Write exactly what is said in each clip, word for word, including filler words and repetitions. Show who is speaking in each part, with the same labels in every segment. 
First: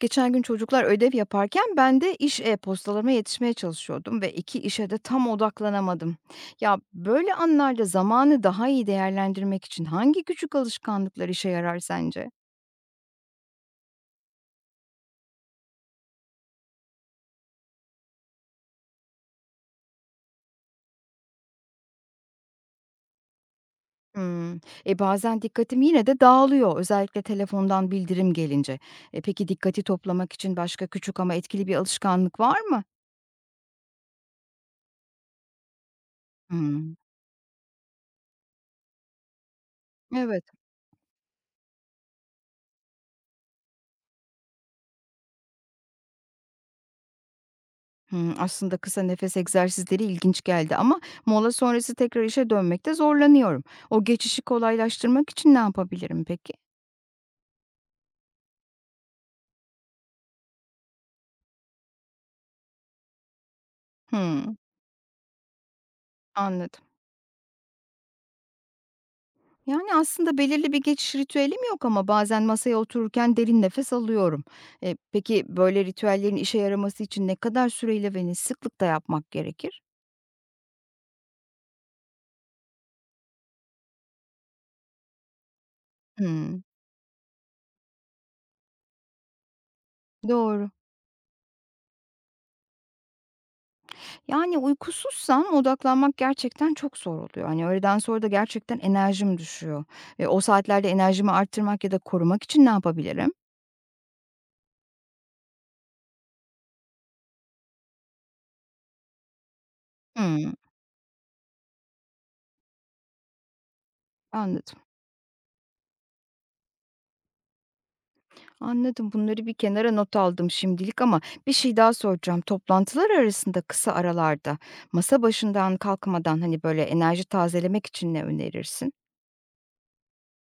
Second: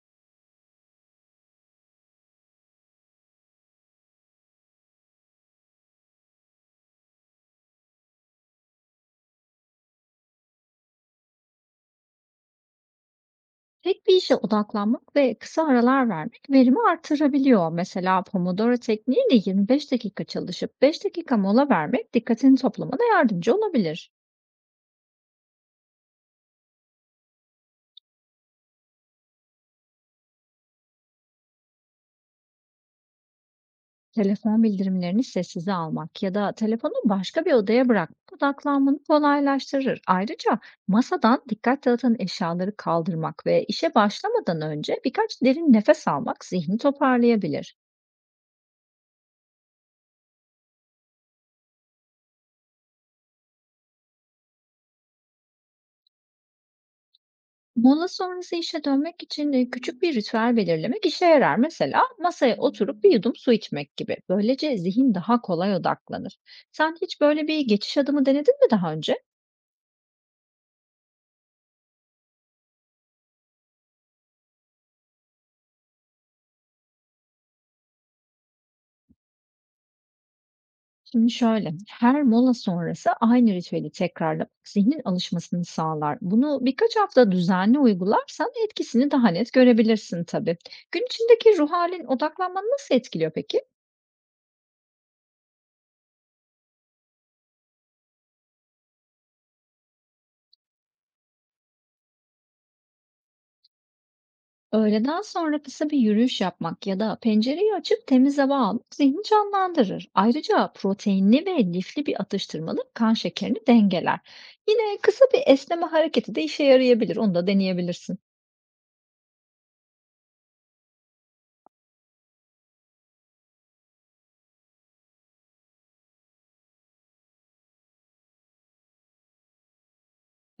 Speaker 1: Geçen gün çocuklar ödev yaparken ben de iş e-postalarıma yetişmeye çalışıyordum ve iki işe de tam odaklanamadım. Ya böyle anlarda zamanı daha iyi değerlendirmek için hangi küçük alışkanlıklar işe yarar sence?
Speaker 2: Tek bir işe odaklanmak ve kısa aralar vermek verimi artırabiliyor. Mesela Pomodoro tekniğiyle yirmi beş dakika çalışıp beş dakika mola vermek dikkatini toplamana yardımcı olabilir.
Speaker 1: Hmm. E bazen dikkatim yine de dağılıyor, özellikle telefondan bildirim gelince. E peki dikkati toplamak için başka küçük ama etkili bir alışkanlık var mı?
Speaker 2: Telefon bildirimlerini sessize almak ya da telefonu
Speaker 1: Hmm.
Speaker 2: başka bir odaya bırakmak odaklanmanı kolaylaştırır.
Speaker 1: Evet.
Speaker 2: Ayrıca masadan dikkat dağıtan eşyaları kaldırmak ve işe başlamadan önce birkaç derin nefes almak zihni toparlayabilir.
Speaker 1: Hımm, aslında kısa nefes egzersizleri ilginç geldi ama mola sonrası tekrar işe dönmekte zorlanıyorum. O geçişi kolaylaştırmak için ne yapabilirim peki?
Speaker 2: Mola sonrası işe dönmek için e, küçük bir ritüel belirlemek işe yarar. Mesela masaya oturup bir yudum su içmek gibi.
Speaker 1: Hımm,
Speaker 2: Böylece zihin daha kolay odaklanır.
Speaker 1: anladım.
Speaker 2: Sen hiç böyle bir geçiş adımı denedin mi daha önce?
Speaker 1: Yani, aslında belirli bir geçiş ritüelim yok ama bazen masaya otururken derin nefes alıyorum. Eee, peki böyle ritüellerin işe yaraması için ne kadar süreyle ve ne sıklıkta yapmak gerekir?
Speaker 2: Şimdi şöyle, her mola sonrası aynı ritüeli tekrarlamak zihnin alışmasını sağlar. Bunu
Speaker 1: Hımm,
Speaker 2: birkaç hafta düzenli uygularsan etkisini daha net görebilirsin tabii.
Speaker 1: doğru.
Speaker 2: Gün içindeki ruh halin odaklanmanı nasıl etkiliyor peki?
Speaker 1: Yani, uykusuzsam odaklanmak gerçekten çok zor oluyor. Hani, öğleden sonra da gerçekten enerjim düşüyor. Eee, o saatlerde enerjimi arttırmak ya da korumak için ne yapabilirim?
Speaker 2: Öğleden sonra kısa bir yürüyüş yapmak ya da pencereyi açıp temiz hava almak zihni canlandırır.
Speaker 1: Hımm,
Speaker 2: Ayrıca proteinli ve lifli bir atıştırmalık kan şekerini dengeler.
Speaker 1: anladım,
Speaker 2: Yine kısa bir esneme hareketi de işe yarayabilir. Onu da deneyebilirsin.
Speaker 1: anladım. Bunları bir kenara not aldım şimdilik ama bir şey daha soracağım. Toplantılar arasında kısa aralarda masa başından kalkmadan, hani, böyle, enerji tazelemek için ne önerirsin?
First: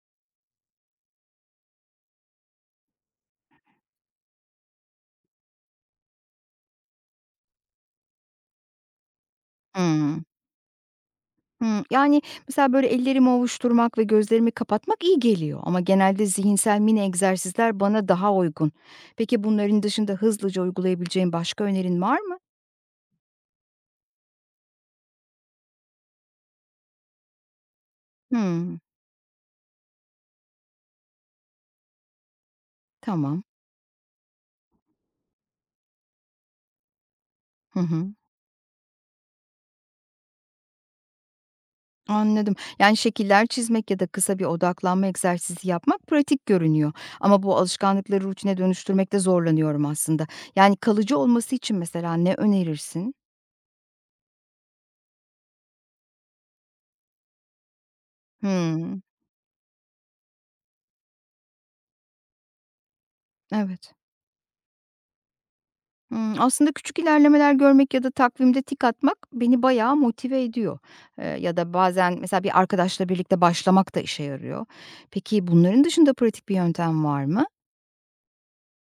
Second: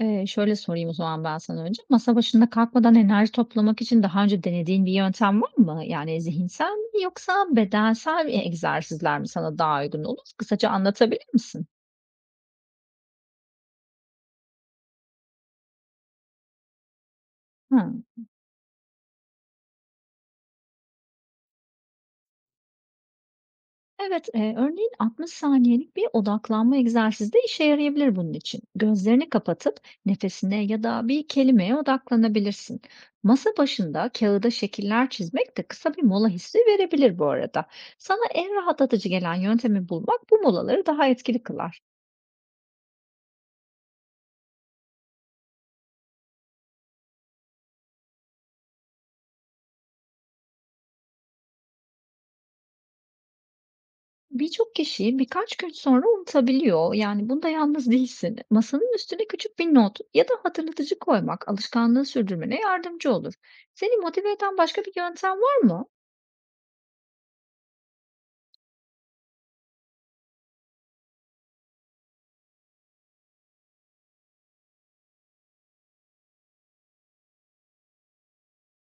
Speaker 2: Ee, şöyle sorayım o zaman ben sana önce. Masa başında kalkmadan enerji toplamak için daha önce denediğin bir yöntem var mı? Yani zihinsel mi yoksa bedensel mi egzersizler mi sana daha uygun
Speaker 1: Hımm.
Speaker 2: olur? Kısaca anlatabilir misin?
Speaker 1: Hımm. Yani, mesela, böyle, ellerimi ovuşturmak ve gözlerimi kapatmak iyi geliyor ama genelde zihinsel mini egzersizler
Speaker 2: Hı.
Speaker 1: bana daha uygun. Peki bunların dışında hızlıca uygulayabileceğim başka önerin var mı?
Speaker 2: Evet, eee, örneğin altmış saniyelik bir odaklanma egzersizi de işe yarayabilir bunun için.
Speaker 1: Hımm.
Speaker 2: Gözlerini kapatıp nefesine ya da bir kelimeye odaklanabilirsin.
Speaker 1: Tamam.
Speaker 2: Masa başında kağıda şekiller çizmek de kısa bir mola hissi verebilir bu arada.
Speaker 1: Hı hı.
Speaker 2: Sana en rahatlatıcı gelen yöntemi bulmak bu molaları daha etkili kılar.
Speaker 1: Anladım. Yani, şekiller çizmek ya da kısa bir odaklanma egzersizi yapmak pratik görünüyor ama bu alışkanlıkları rutine dönüştürmekte zorlanıyorum aslında. Yani, kalıcı olması için mesela ne önerirsin?
Speaker 2: Birçok kişi birkaç gün sonra unutabiliyor. Yani bunda yalnız değilsin. Masanın
Speaker 1: Hımm.
Speaker 2: üstüne küçük bir not ya da hatırlatıcı koymak alışkanlığı sürdürmene yardımcı olur.
Speaker 1: Evet.
Speaker 2: Seni motive eden başka bir yöntem var mı?
Speaker 1: Hımm, aslında küçük ilerlemeler görmek ya da takvimde tik atmak beni bayağı motive ediyor. Eee, ya da bazen mesela bir arkadaşla birlikte başlamak da işe yarıyor. Peki bunların dışında pratik bir yöntem var mı?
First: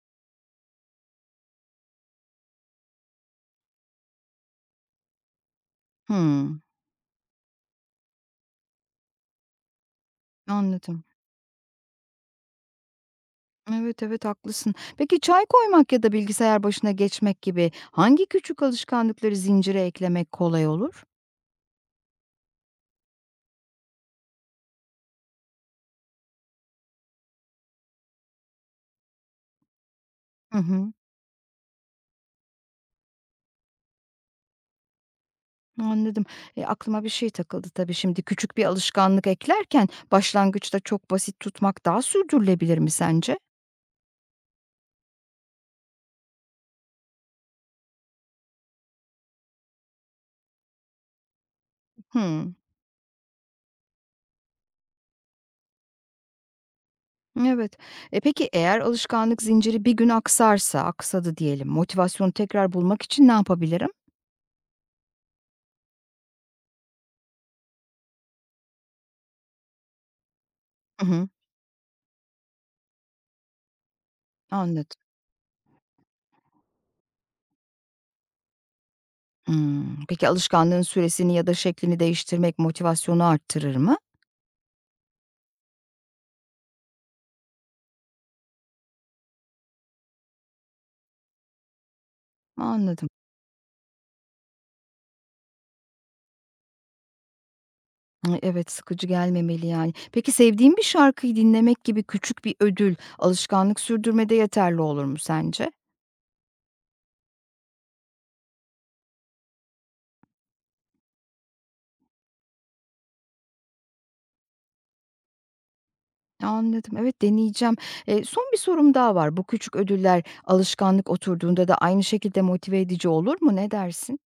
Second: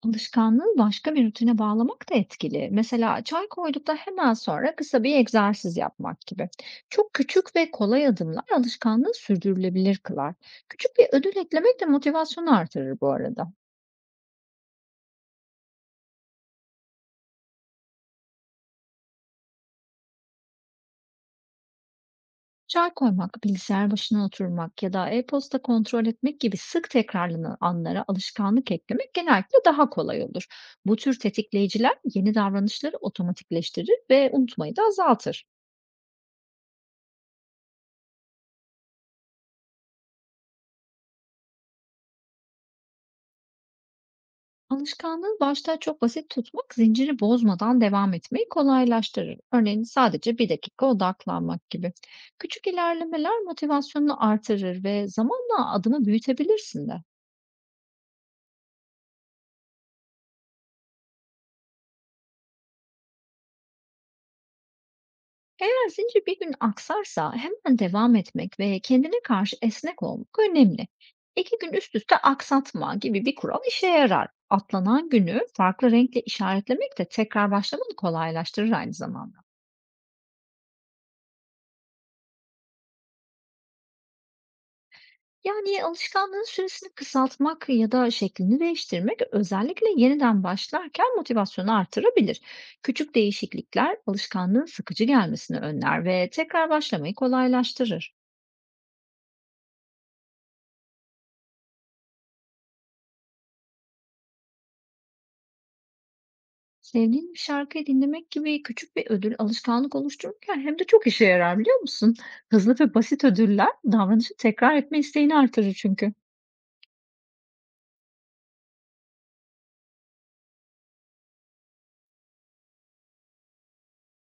Speaker 2: Alışkanlığı başka bir rutine bağlamak da etkili. Mesela çay koyduktan hemen sonra kısa bir egzersiz yapmak gibi.
Speaker 1: Hımm,
Speaker 2: Çok küçük ve kolay adımlar alışkanlığı sürdürülebilir kılar. Küçük
Speaker 1: anladım.
Speaker 2: bir ödül eklemek de motivasyonu artırır bu arada.
Speaker 1: Evet, evet, haklısın. Peki çay koymak ya da bilgisayar başına geçmek gibi hangi küçük alışkanlıkları zincire eklemek kolay olur?
Speaker 2: Çay koymak, bilgisayar başına oturmak ya da e-posta kontrol etmek gibi sık tekrarlanan anlara alışkanlık eklemek genellikle daha kolay olur.
Speaker 1: Hı hı,
Speaker 2: Bu tür tetikleyiciler yeni davranışları otomatikleştirir ve unutmayı da azaltır.
Speaker 1: anladım. E, aklıma bir şey takıldı tabii şimdi küçük bir alışkanlık eklerken başlangıçta çok basit tutmak daha sürdürülebilir mi sence?
Speaker 2: Alışkanlığı başta çok basit tutmak, zinciri bozmadan devam etmeyi kolaylaştırır. Örneğin sadece bir dakika odaklanmak gibi.
Speaker 1: Hıı.
Speaker 2: Küçük ilerlemeler motivasyonunu artırır ve zamanla adımı büyütebilirsin de.
Speaker 1: Evet. E, peki eğer alışkanlık zinciri bir gün aksarsa, aksadı diyelim, motivasyonu tekrar bulmak için ne yapabilirim?
Speaker 2: Eğer zincir bir gün aksarsa hemen devam etmek ve kendine karşı esnek olmak önemli.
Speaker 1: Hı hı,
Speaker 2: İki gün üst üste aksatma gibi bir kural işe yarar.
Speaker 1: anladım.
Speaker 2: Atlanan günü farklı renkle işaretlemek de tekrar başlamanı kolaylaştırır aynı zamanda.
Speaker 1: Hımm. Peki alışkanlığın süresini ya da şeklini değiştirmek motivasyonu arttırır mı?
Speaker 2: Yani alışkanlığın süresini kısaltmak ya da şeklini değiştirmek özellikle yeniden başlarken motivasyonu artırabilir.
Speaker 1: Anladım.
Speaker 2: Küçük değişiklikler alışkanlığın sıkıcı gelmesini önler ve tekrar başlamayı kolaylaştırır.
Speaker 1: Hı, evet, sıkıcı gelmemeli yani. Peki sevdiğin bir şarkıyı dinlemek gibi küçük bir ödül alışkanlık sürdürmede yeterli olur mu sence?
Speaker 2: Sevdiğin bir şarkıyı dinlemek gibi küçük bir ödül alışkanlık oluştururken hem de çok işe yarar biliyor musun? Hızlı ve basit ödüller davranışı tekrar etme isteğini artırır çünkü.
Speaker 1: Anladım. Evet, deneyeceğim. Eee, son bir sorum daha var. Bu küçük ödüller alışkanlık oturduğunda da aynı şekilde motive edici olur mu? Ne dersin?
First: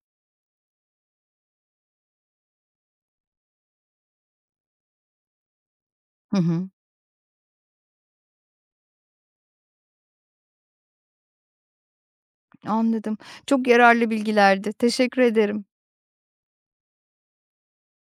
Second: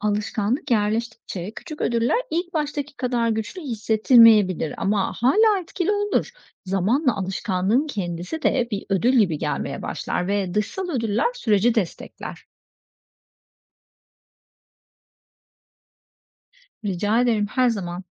Speaker 2: Alışkanlık yerleştikçe küçük ödüller ilk baştaki kadar güçlü hissettirmeyebilir ama hala etkili olur.
Speaker 1: Hı hı.
Speaker 2: Zamanla alışkanlığın kendisi de bir ödül gibi gelmeye başlar ve dışsal ödüller süreci destekler.
Speaker 1: Anladım. Çok yararlı bilgilerdi. Teşekkür ederim.
Speaker 2: Rica ederim her zaman.